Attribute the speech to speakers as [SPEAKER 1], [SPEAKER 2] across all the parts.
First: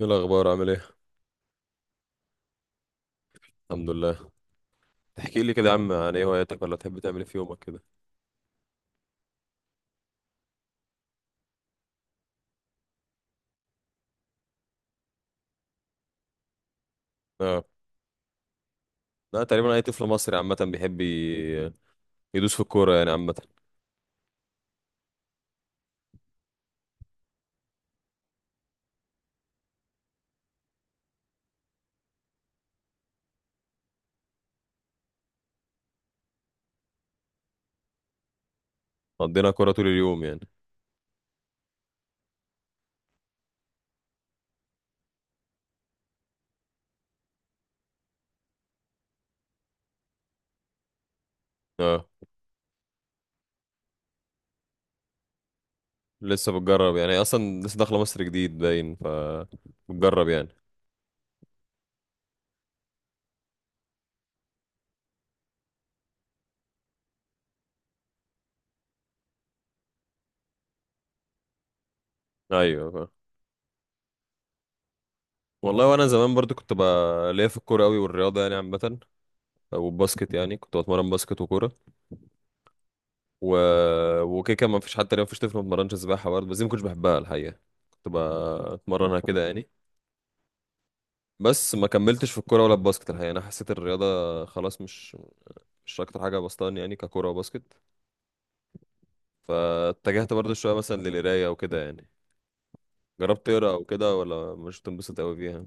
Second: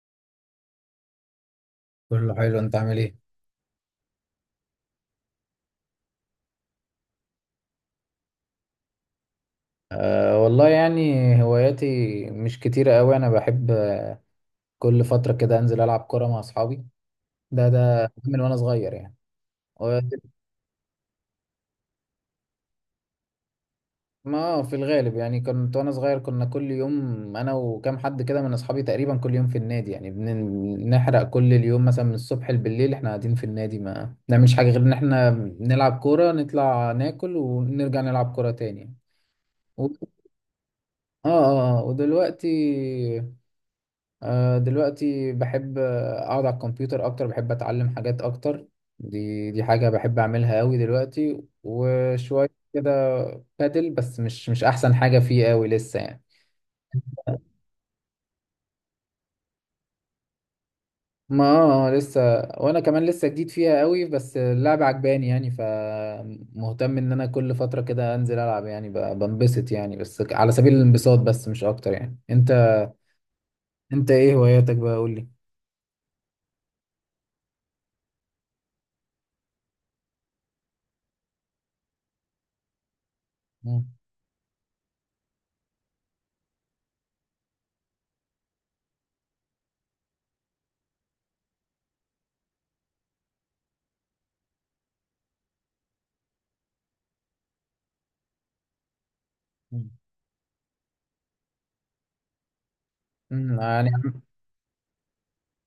[SPEAKER 1] ايه الاخبار؟ عامل ايه؟
[SPEAKER 2] كله حلو، انت عامل ايه؟
[SPEAKER 1] الحمد لله. تحكي لي كده يا عم، عن ايه هواياتك، ولا تحب تعمل ايه في يومك كده؟
[SPEAKER 2] أه والله يعني، هواياتي مش كتيرة قوي. أنا بحب كل فترة كده أنزل ألعب كرة مع أصحابي.
[SPEAKER 1] اه.
[SPEAKER 2] ده من وأنا صغير يعني.
[SPEAKER 1] لا، تقريبا اي
[SPEAKER 2] و-
[SPEAKER 1] طفل مصري عامه بيحب يدوس في الكوره يعني عامه.
[SPEAKER 2] ما في الغالب يعني كنت وأنا صغير، كنا كل يوم أنا وكام حد كده من أصحابي تقريبا كل يوم في النادي، يعني بنحرق كل اليوم مثلا من الصبح لبالليل. إحنا قاعدين في النادي ما نعملش حاجة غير إن إحنا نلعب كورة، نطلع ناكل، ونرجع نلعب كورة تاني يعني.
[SPEAKER 1] قضينا كوره طول
[SPEAKER 2] و...
[SPEAKER 1] اليوم يعني.
[SPEAKER 2] ودلوقتي دلوقتي بحب اقعد على الكمبيوتر اكتر، بحب اتعلم حاجات اكتر. دي حاجة بحب اعملها قوي دلوقتي
[SPEAKER 1] اه.
[SPEAKER 2] وشوية كده. بادل بس مش احسن حاجة فيه قوي لسه يعني.
[SPEAKER 1] لسه بتجرب يعني، هي اصلا لسه داخله مصر جديد باين، بتجرب يعني.
[SPEAKER 2] ما لسه، وانا كمان لسه جديد فيها قوي، بس اللعبة عجباني يعني، فمهتم ان انا كل فترة كده انزل العب يعني، بنبسط يعني، بس على سبيل الانبساط بس مش اكتر يعني. انت
[SPEAKER 1] ايوه.
[SPEAKER 2] انت ايه هواياتك بقى، قول لي.
[SPEAKER 1] والله وانا زمان برضو كنت بقى ليا في الكوره قوي، والرياضه يعني عامه، والباسكت يعني كنت بتمرن باسكت وكوره و...
[SPEAKER 2] مم.
[SPEAKER 1] وكده. كان ما فيش حتى ما فيش طفل ما اتمرنش سباحه برضه، بس دي ما كنتش بحبها الحقيقه، كنت بتمرنها كده يعني. بس ما كملتش في الكوره ولا الباسكت الحقيقه، يعني انا حسيت الرياضه خلاص مش اكتر حاجه بسطاني يعني، ككوره وباسكت. فاتجهت برضو شويه مثلا للقرايه وكده يعني. جربت تقرا او
[SPEAKER 2] يعني
[SPEAKER 1] كده، ولا مش تنبسط قوي فيها؟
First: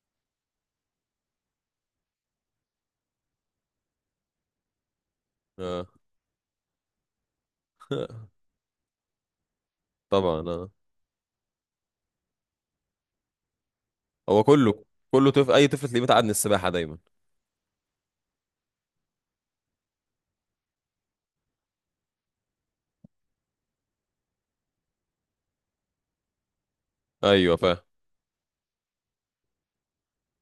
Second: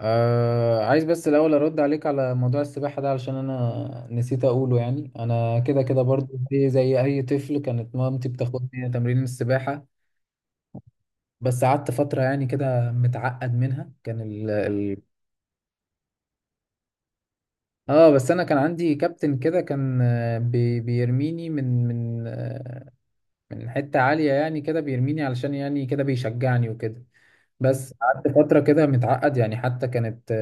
[SPEAKER 2] عايز بس الأول أرد عليك على موضوع السباحة ده، علشان أنا نسيت أقوله. يعني أنا كده
[SPEAKER 1] اه.
[SPEAKER 2] كده برضو زي أي طفل، كانت مامتي بتاخدني تمرين السباحة.
[SPEAKER 1] طبعا اه.
[SPEAKER 2] بس قعدت فترة يعني كده متعقد منها، كان
[SPEAKER 1] هو
[SPEAKER 2] ال
[SPEAKER 1] كله،
[SPEAKER 2] ال
[SPEAKER 1] كله طفل، اي طفل تلاقيه متعقد من السباحه دايما.
[SPEAKER 2] بس أنا كان عندي كابتن كده، كان بيرميني من من حتة عالية يعني كده، بيرميني علشان يعني كده بيشجعني وكده.
[SPEAKER 1] ايوه فاهم.
[SPEAKER 2] بس قعدت فترة كده متعقد يعني، حتى كانت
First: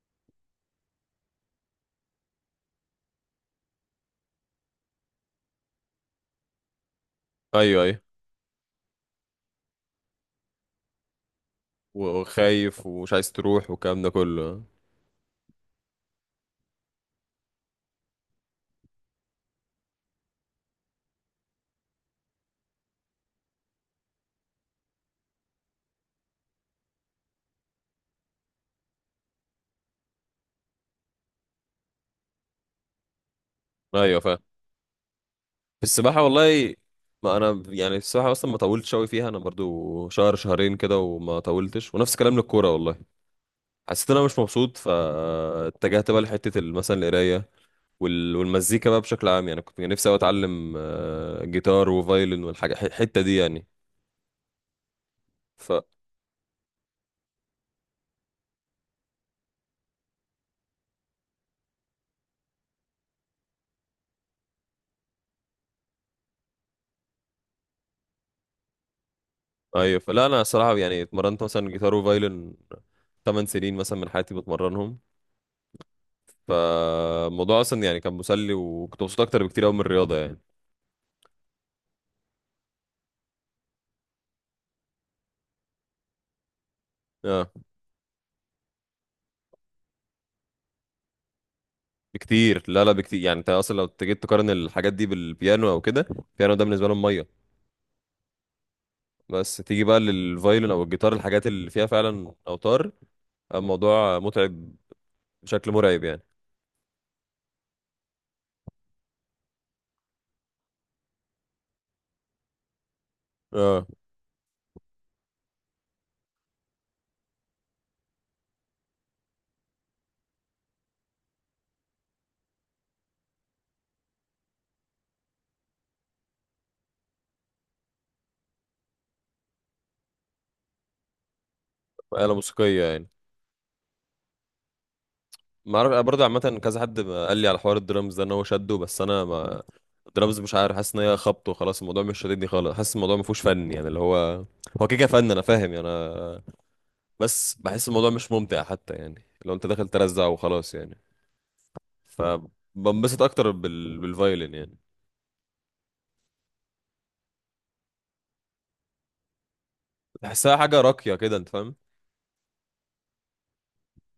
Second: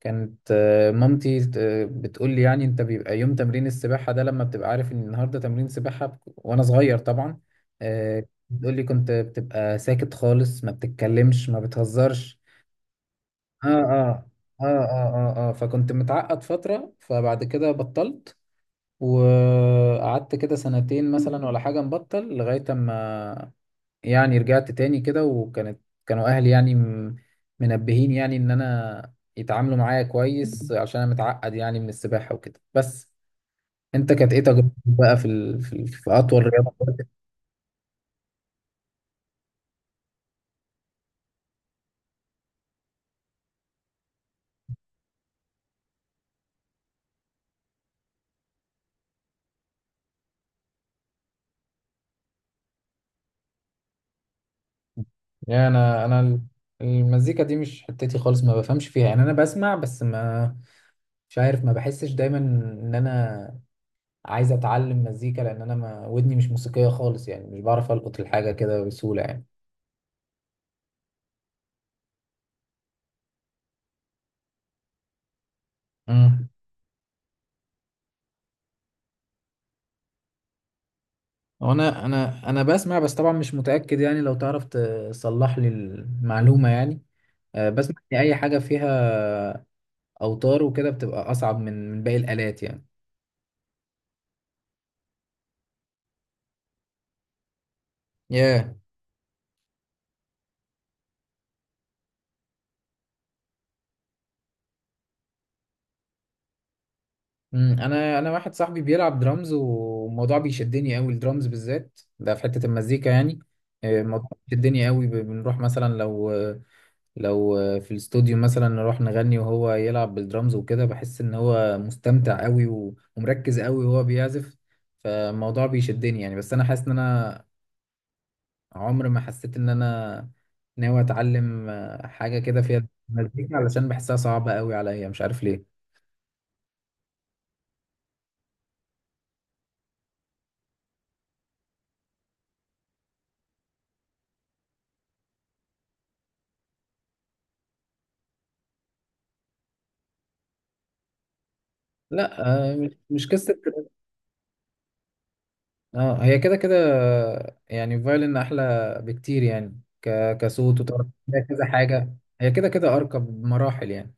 [SPEAKER 2] كانت مامتي بتقول لي يعني انت بيبقى يوم تمرين السباحة ده، لما بتبقى عارف ان النهاردة تمرين سباحة وانا صغير طبعا.
[SPEAKER 1] ايوه ايوه،
[SPEAKER 2] آه، بتقول لي كنت بتبقى ساكت خالص، ما بتتكلمش ما بتهزرش.
[SPEAKER 1] وخايف ومش عايز
[SPEAKER 2] اه،
[SPEAKER 1] تروح والكلام ده
[SPEAKER 2] اه،
[SPEAKER 1] كله.
[SPEAKER 2] اه، اه، اه، آه. فكنت متعقد فترة، فبعد كده بطلت، وقعدت كده سنتين مثلا ولا حاجة مبطل لغاية اما يعني رجعت تاني كده. وكانت كانوا اهلي يعني منبهين يعني ان انا يتعاملوا معايا كويس، عشان انا متعقد يعني من السباحة وكده. بس انت
[SPEAKER 1] ايوه
[SPEAKER 2] كانت
[SPEAKER 1] فاهم.
[SPEAKER 2] ايه تجربتك بقى في
[SPEAKER 1] في
[SPEAKER 2] في
[SPEAKER 1] السباحه
[SPEAKER 2] اطول
[SPEAKER 1] والله،
[SPEAKER 2] رياضة؟
[SPEAKER 1] ما انا يعني السباحه اصلا ما طولتش قوي فيها، انا برضو شهر شهرين كده وما طولتش، ونفس الكلام للكوره والله. حسيت ان انا مش مبسوط، فاتجهت بقى لحته مثلا القرايه والمزيكا بقى بشكل عام يعني. كنت نفسي أوي اتعلم جيتار وفايلن والحاجه الحته دي يعني
[SPEAKER 2] يعني
[SPEAKER 1] ف
[SPEAKER 2] انا المزيكا دي مش حتتي خالص، ما بفهمش فيها يعني. انا بسمع بس ما مش عارف، ما بحسش دايما ان انا عايز اتعلم مزيكا، لان انا ما ودني مش موسيقية خالص يعني، مش بعرف القط الحاجة كده بسهولة.
[SPEAKER 1] ايوه. فلا انا الصراحه يعني اتمرنت مثلا جيتار وفايلن 8 سنين مثلا من حياتي بتمرنهم،
[SPEAKER 2] يعني
[SPEAKER 1] فالموضوع اصلا يعني كان مسلي، وكنت مبسوط اكتر بكتير قوي من الرياضه يعني.
[SPEAKER 2] هو انا بسمع بس طبعا مش متاكد يعني، لو تعرف تصلح لي المعلومه يعني.
[SPEAKER 1] اه
[SPEAKER 2] بسمع ان اي حاجه فيها اوتار وكده بتبقى اصعب من باقي
[SPEAKER 1] بكتير.
[SPEAKER 2] الالات
[SPEAKER 1] لا
[SPEAKER 2] يعني.
[SPEAKER 1] لا بكتير يعني، انت اصلا لو جيت تقارن الحاجات دي بالبيانو او كده، البيانو ده بالنسبه لهم ميه.
[SPEAKER 2] ياه yeah.
[SPEAKER 1] بس تيجي بقى للفايلن او الجيتار، الحاجات اللي فيها فعلا اوتار، الموضوع متعب بشكل مرعب يعني.
[SPEAKER 2] انا واحد صاحبي بيلعب درامز، والموضوع بيشدني قوي الدرامز بالذات ده في حته المزيكا يعني.
[SPEAKER 1] اه،
[SPEAKER 2] الموضوع بيشدني قوي، بنروح مثلا لو في الاستوديو مثلا، نروح نغني وهو يلعب بالدرامز وكده، بحس ان هو مستمتع قوي ومركز قوي وهو بيعزف، فالموضوع بيشدني يعني. بس انا حاسس ان انا عمر ما حسيت ان انا ناوي اتعلم
[SPEAKER 1] آلة
[SPEAKER 2] حاجة كده
[SPEAKER 1] موسيقية
[SPEAKER 2] فيها
[SPEAKER 1] يعني.
[SPEAKER 2] مزيكا، علشان بحسها صعبة قوي عليا مش عارف
[SPEAKER 1] ما
[SPEAKER 2] ليه.
[SPEAKER 1] اعرف، انا برضه عامة كذا حد ما قال لي على حوار الدرامز ده ان هو شده، بس انا ما، الدرامز مش عارف، حاسس ان هي خبط وخلاص، الموضوع مش شاددني خالص، حاسس الموضوع ما فيهوش فن يعني. اللي هو هو كده كده فن انا فاهم يعني انا، بس بحس الموضوع مش ممتع حتى، يعني لو انت داخل ترزع وخلاص يعني.
[SPEAKER 2] لا، مش
[SPEAKER 1] فبنبسط
[SPEAKER 2] مش
[SPEAKER 1] اكتر
[SPEAKER 2] قصة.
[SPEAKER 1] بالفايلن يعني.
[SPEAKER 2] اه، هي كده كده يعني فايلن احلى بكتير يعني،
[SPEAKER 1] بحسها حاجة
[SPEAKER 2] كصوت، وتعرف
[SPEAKER 1] راقية كده،
[SPEAKER 2] فيها
[SPEAKER 1] انت
[SPEAKER 2] كذا
[SPEAKER 1] فاهم.
[SPEAKER 2] حاجة. هي كده كده ارقى بمراحل يعني.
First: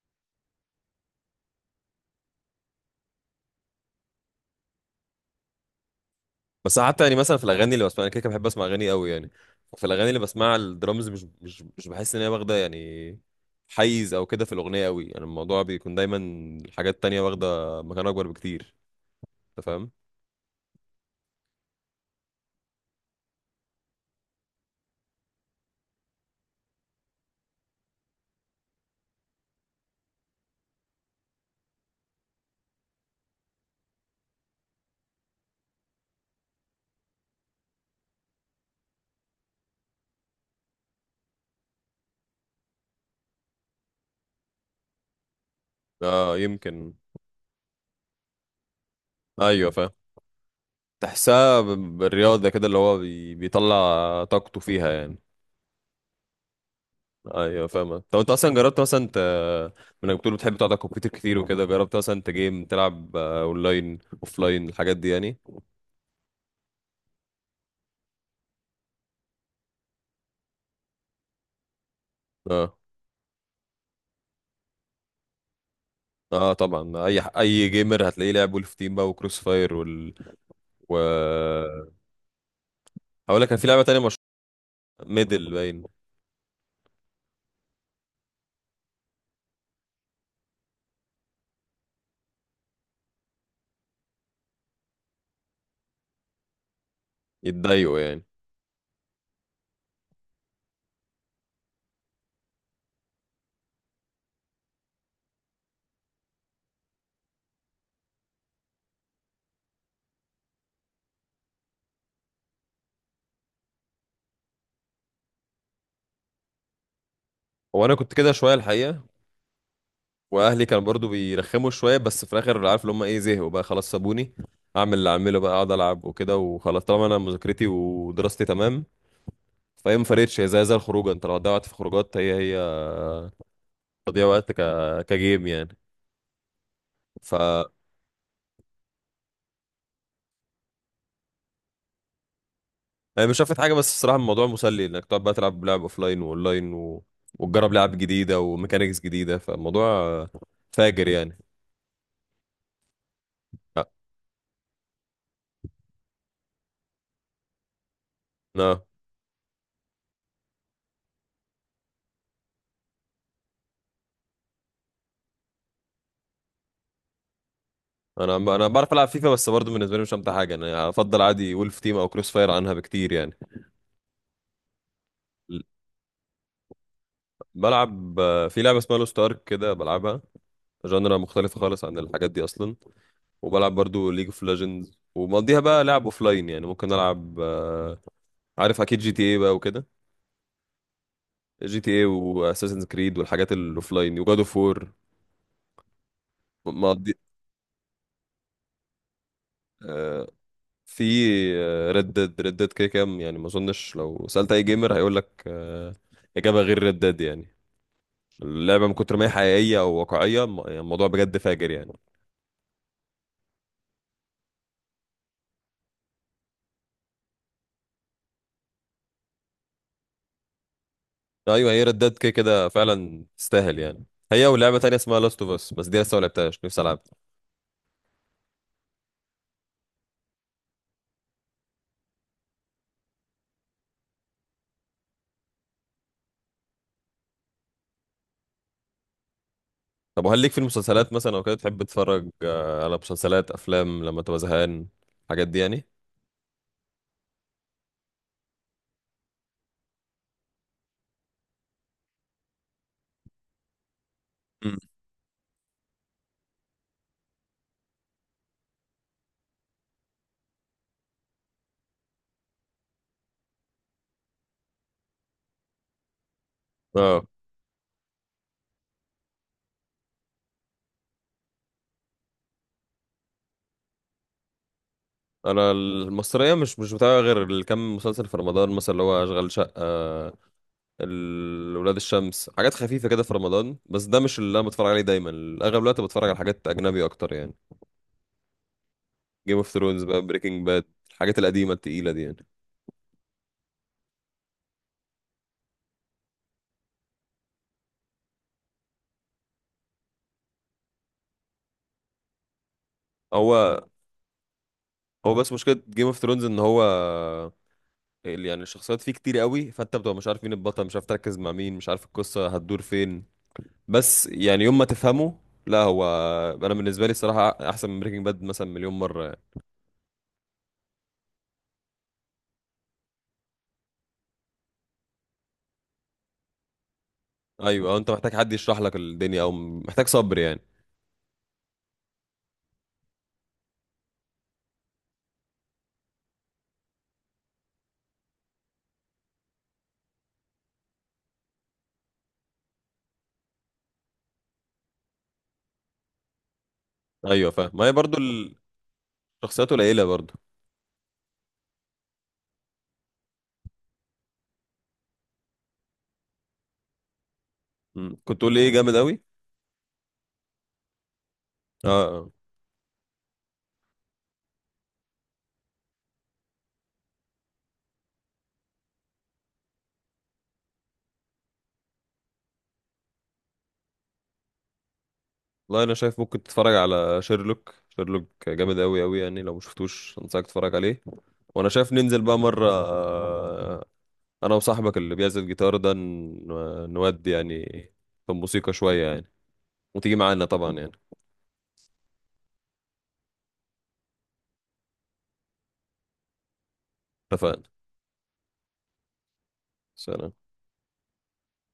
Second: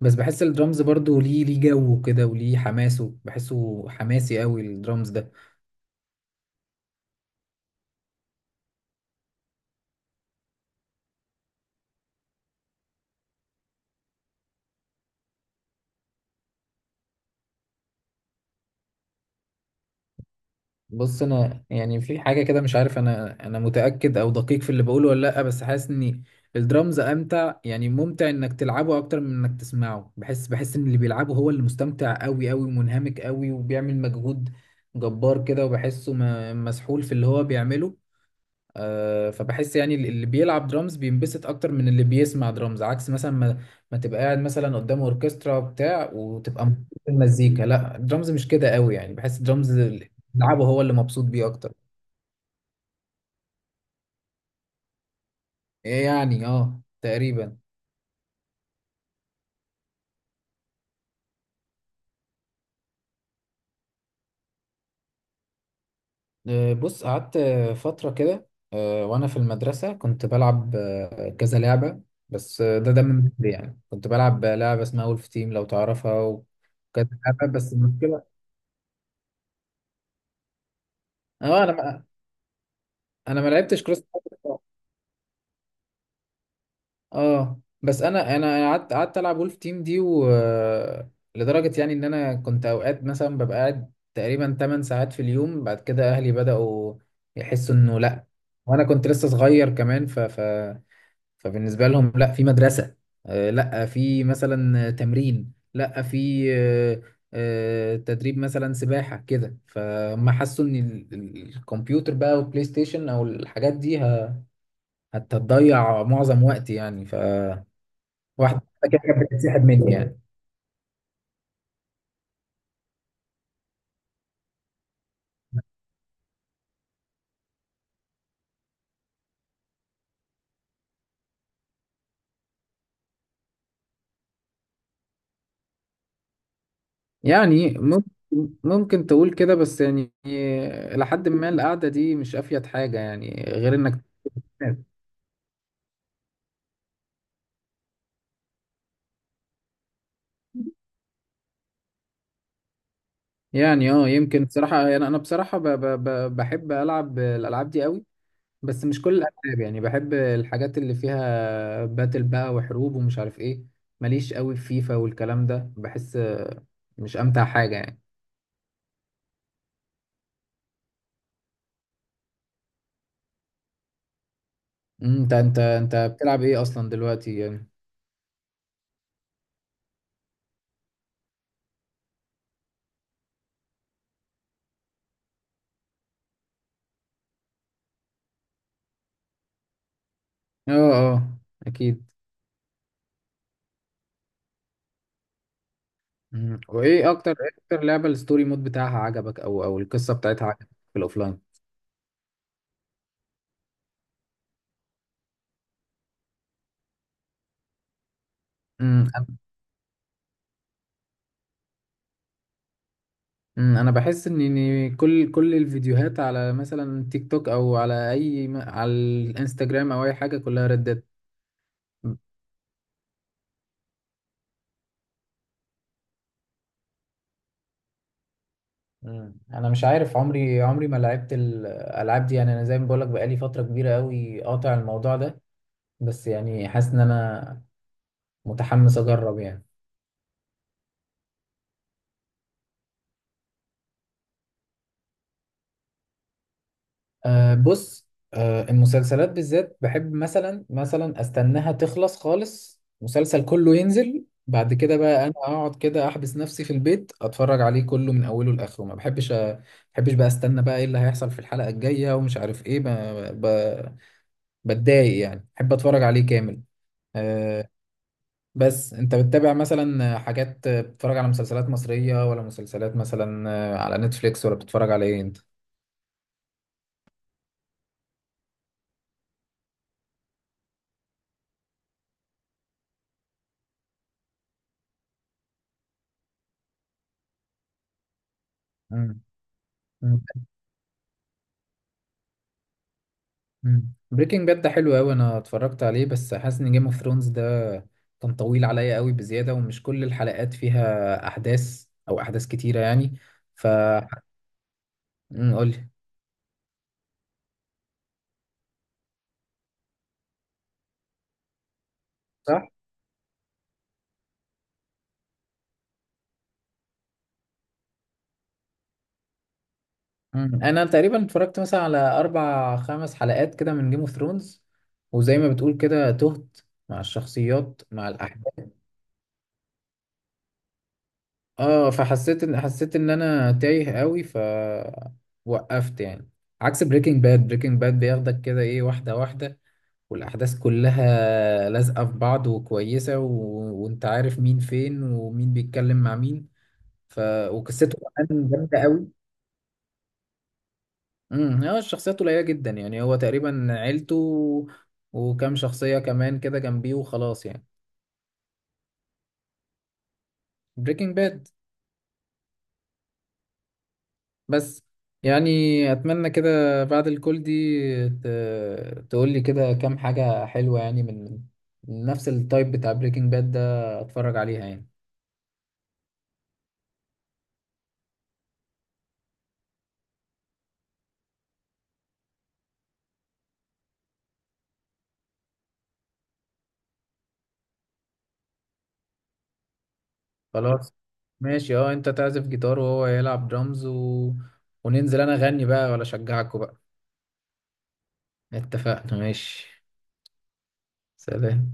[SPEAKER 2] بس بحس الدرامز برضو ليه جو كده وليه حماسه، بحسه حماسي قوي الدرامز ده.
[SPEAKER 1] بس حتى يعني مثلا في الاغاني اللي بسمعها، انا كده كده بحب اسمع اغاني قوي يعني، في الاغاني اللي بسمعها الدرامز مش بحس ان هي واخده يعني حيز او كده في الاغنيه قوي يعني، الموضوع بيكون دايما حاجات تانية واخده مكان اكبر بكتير. انت فاهم.
[SPEAKER 2] بص انا يعني في حاجه كده مش عارف، انا متاكد او دقيق في اللي بقوله ولا لا، بس حاسس ان الدرامز امتع يعني، ممتع انك تلعبه اكتر من انك تسمعه. بحس ان اللي بيلعبه هو اللي مستمتع قوي قوي ومنهمك قوي وبيعمل مجهود جبار كده، وبحسه مسحول في اللي هو بيعمله. فبحس يعني اللي بيلعب درامز بينبسط اكتر من اللي بيسمع درامز، عكس مثلا ما تبقى قاعد مثلا قدام اوركسترا بتاع
[SPEAKER 1] اه
[SPEAKER 2] وتبقى مبسوط
[SPEAKER 1] يمكن.
[SPEAKER 2] بالمزيكا، لا درامز مش كده قوي يعني، بحس
[SPEAKER 1] ايوه
[SPEAKER 2] درامز
[SPEAKER 1] فاهم.
[SPEAKER 2] اللي لعبه هو اللي مبسوط بيه
[SPEAKER 1] تحسها
[SPEAKER 2] اكتر.
[SPEAKER 1] بالرياضه كده، اللي هو بيطلع طاقته فيها يعني.
[SPEAKER 2] يعني اه تقريبا.
[SPEAKER 1] ايوه فاهم. طب انت اصلا جربت مثلا، انت من بتقول بتحب تقعد على الكمبيوتر كتير وكده، جربت مثلا انت جيم تلعب اونلاين، اوفلاين، الحاجات دي يعني؟
[SPEAKER 2] بص قعدت فترة كده وانا في المدرسة كنت بلعب كذا لعبة. بس
[SPEAKER 1] اه
[SPEAKER 2] ده من بدري يعني، كنت بلعب لعبة اسمها وولف تيم لو تعرفها
[SPEAKER 1] اه طبعا،
[SPEAKER 2] وكذا
[SPEAKER 1] اي
[SPEAKER 2] لعبة،
[SPEAKER 1] اي
[SPEAKER 2] بس
[SPEAKER 1] جيمر
[SPEAKER 2] المشكلة.
[SPEAKER 1] هتلاقيه لعب ولف تيم بقى وكروس فاير و
[SPEAKER 2] اه، انا ما
[SPEAKER 1] هقول
[SPEAKER 2] انا ما
[SPEAKER 1] لك كان في لعبه
[SPEAKER 2] لعبتش
[SPEAKER 1] تانية
[SPEAKER 2] كروس.
[SPEAKER 1] مشهوره، ميدل باين.
[SPEAKER 2] اه، بس انا انا أنا قعدت العب ولف تيم دي، لدرجه يعني ان انا كنت اوقات مثلا ببقى قاعد تقريبا 8 ساعات في اليوم. بعد كده اهلي بداوا يحسوا
[SPEAKER 1] يتضايقوا
[SPEAKER 2] انه
[SPEAKER 1] يعني.
[SPEAKER 2] لا. وانا كنت لسه صغير كمان، فبالنسبه لهم لا في مدرسه، لا في مثلا تمرين، لا في تدريب مثلا سباحه كده. فهم حسوا ان الكمبيوتر بقى والبلاي ستيشن او الحاجات دي هتضيع معظم وقتي يعني،
[SPEAKER 1] هو انا كنت كده شويه
[SPEAKER 2] واحدة كده
[SPEAKER 1] الحقيقه،
[SPEAKER 2] كانت بتتسحب مني يعني.
[SPEAKER 1] واهلي كانوا برضو بيرخموا شويه، بس في الاخر عارف اللي هم ايه، زهقوا بقى خلاص سابوني اعمل اللي اعمله بقى، اقعد العب وكده وخلاص، طالما انا مذاكرتي ودراستي تمام، فهي ما فرقتش، هي زي الخروجه، انت لو ضيعت في خروجات، هي تضييع وقت كجيم يعني. ف
[SPEAKER 2] يعني ممكن تقول كده، بس يعني لحد ما القعدة دي مش أفيد حاجة
[SPEAKER 1] هي مش
[SPEAKER 2] يعني
[SPEAKER 1] شافت حاجه،
[SPEAKER 2] غير
[SPEAKER 1] بس
[SPEAKER 2] إنك
[SPEAKER 1] بصراحه الموضوع
[SPEAKER 2] تتعب.
[SPEAKER 1] مسلي، انك تقعد بقى تلعب لعب اوفلاين واونلاين وتجرب لعب جديده وميكانيكس جديده، فالموضوع فاجر يعني.
[SPEAKER 2] يعني اه يمكن بصراحة. يعني أنا بصراحة ب ب ب بحب ألعب الألعاب دي قوي، بس
[SPEAKER 1] آه،
[SPEAKER 2] مش كل الألعاب يعني. بحب الحاجات اللي فيها باتل بقى وحروب ومش عارف إيه. ماليش قوي في فيفا والكلام ده، بحس مش أمتع حاجة يعني.
[SPEAKER 1] انا بعرف العب فيفا، بس برضه بالنسبه لي مش امتع حاجه، انا افضل عادي وولف تيم او كروس فاير عنها بكتير يعني.
[SPEAKER 2] أنت أنت
[SPEAKER 1] ال-
[SPEAKER 2] أنت بتلعب إيه أصلا دلوقتي يعني؟
[SPEAKER 1] بلعب في لعبه اسمها لوست ارك كده بلعبها، جانرا مختلفه خالص عن الحاجات دي اصلا. وبلعب برضه ليج اوف ليجندز، ومقضيها بقى لعب اوفلاين يعني، ممكن العب عارف اكيد جي تي اي بقى وكده،
[SPEAKER 2] اه، اه.
[SPEAKER 1] جي تي اي
[SPEAKER 2] أكيد.
[SPEAKER 1] واساسن كريد والحاجات الاوفلاين وجاد اوف وور.
[SPEAKER 2] مم.
[SPEAKER 1] ما
[SPEAKER 2] وايه
[SPEAKER 1] دي،
[SPEAKER 2] اكتر إيه اكتر لعبه الستوري مود بتاعها عجبك، او القصه
[SPEAKER 1] آه،
[SPEAKER 2] بتاعتها عجبك في
[SPEAKER 1] في
[SPEAKER 2] الاوفلاين؟
[SPEAKER 1] ريد ديد، ريد ديد كده كام يعني، ما اظنش لو سألت اي جيمر هيقول لك اجابة غير ريد ديد يعني. اللعبة من كتر ما
[SPEAKER 2] انا.
[SPEAKER 1] هي حقيقية او واقعية يعني الموضوع بجد فاجر يعني.
[SPEAKER 2] مم. أنا بحس إن كل الفيديوهات على مثلا تيك توك او على اي على الانستجرام او اي حاجه، كلها ردت.
[SPEAKER 1] ايوه، هي ريد ديد كده كده فعلا تستاهل يعني، هي ولعبة تانية اسمها لاست اوف اس، بس دي لسه ما لعبتهاش، نفسي العبها.
[SPEAKER 2] مم. انا مش عارف، عمري ما لعبت الالعاب دي يعني. انا زي ما بقولك بقالي فتره كبيره قوي قاطع الموضوع ده، بس يعني حاسس ان انا متحمس اجرب يعني.
[SPEAKER 1] طب وهل ليك في المسلسلات مثلا او كده؟ تحب تتفرج على مسلسلات، افلام، لما تبقى زهقان الحاجات دي يعني؟
[SPEAKER 2] أه بص، أه المسلسلات بالذات بحب مثلا استناها تخلص خالص، مسلسل كله ينزل بعد
[SPEAKER 1] مم.
[SPEAKER 2] كده بقى انا اقعد كده احبس نفسي في البيت اتفرج عليه كله من اوله لاخره. ما بحبش بقى استنى بقى ايه اللي هيحصل في الحلقة الجاية ومش عارف ايه، ب... بتضايق يعني، بحب اتفرج عليه كامل.
[SPEAKER 1] اه.
[SPEAKER 2] أه، بس انت بتتابع مثلا حاجات، بتتفرج على مسلسلات مصرية، ولا مسلسلات مثلا على نتفليكس، ولا بتتفرج على ايه انت؟
[SPEAKER 1] انا المصريه مش بتابع غير الكم مسلسل في رمضان، مثلا اللي هو اشغال شقه، ولاد الشمس، حاجات خفيفة كده في رمضان، بس ده مش اللي انا بتفرج عليه دايما. اغلب الوقت بتفرج على حاجات اجنبي اكتر يعني، جيم اوف ثرونز بقى،
[SPEAKER 2] مم.
[SPEAKER 1] بريكنج باد، الحاجات القديمة التقيلة دي يعني.
[SPEAKER 2] بريكنج باد ده حلو قوي، انا اتفرجت عليه. بس حاسس ان جيم اوف ثرونز ده كان طويل عليا قوي بزياده، ومش كل الحلقات فيها احداث او احداث كتيره يعني، ف
[SPEAKER 1] هو هو بس مشكلة
[SPEAKER 2] قولي.
[SPEAKER 1] جيم اوف ثرونز ان هو، يعني الشخصيات فيه كتير قوي، فانت بتبقى مش عارف مين البطل، مش عارف تركز مع مين، مش عارف القصة
[SPEAKER 2] صح؟
[SPEAKER 1] هتدور فين. بس يعني يوم ما تفهمه، لا هو انا بالنسبه لي الصراحه احسن من بريكنج باد مثلا مليون مره يعني.
[SPEAKER 2] مم. انا تقريبا اتفرجت مثلا على اربع خمس حلقات كده من جيم اوف ثرونز، وزي ما بتقول كده تهت مع الشخصيات
[SPEAKER 1] ايوه، أو
[SPEAKER 2] مع
[SPEAKER 1] انت محتاج حد
[SPEAKER 2] الاحداث.
[SPEAKER 1] يشرح لك الدنيا، او محتاج صبر يعني.
[SPEAKER 2] اه، فحسيت ان انا تايه قوي، وقفت يعني. عكس بريكنج باد، بريكنج باد بياخدك كده ايه واحده واحده، والأحداث كلها لازقة في بعض وكويسة، وأنت عارف مين فين ومين بيتكلم مع مين. ف...
[SPEAKER 1] ايوه فاهم، ما هي
[SPEAKER 2] وقصته
[SPEAKER 1] برضو
[SPEAKER 2] كمان جامدة قوي.
[SPEAKER 1] شخصيات قليله برضو.
[SPEAKER 2] هو الشخصيات قليلة جدا يعني، هو تقريبا عيلته وكام شخصية كمان كده جنبيه وخلاص يعني.
[SPEAKER 1] مم. كنت تقول لي ايه جامد قوي؟
[SPEAKER 2] بريكنج باد.
[SPEAKER 1] اه اه.
[SPEAKER 2] بس يعني أتمنى كده بعد الكل دي ت... تقول لي كده كام حاجة حلوة يعني من نفس التايب بتاع بريكنج باد ده أتفرج عليها يعني.
[SPEAKER 1] والله انا شايف ممكن تتفرج على شيرلوك، شيرلوك جامد قوي قوي يعني، لو مشفتوش انصحك تتفرج عليه. وانا شايف ننزل بقى مره، انا وصاحبك اللي بيعزف جيتار ده نودي يعني في الموسيقى شويه يعني، وتيجي معانا طبعا يعني.
[SPEAKER 2] خلاص ماشي، اه انت تعزف جيتار وهو يلعب درامز وننزل انا اغني بقى ولا اشجعكوا بقى.
[SPEAKER 1] اتفقنا.
[SPEAKER 2] اتفقنا ماشي.
[SPEAKER 1] سلام.
[SPEAKER 2] سلام.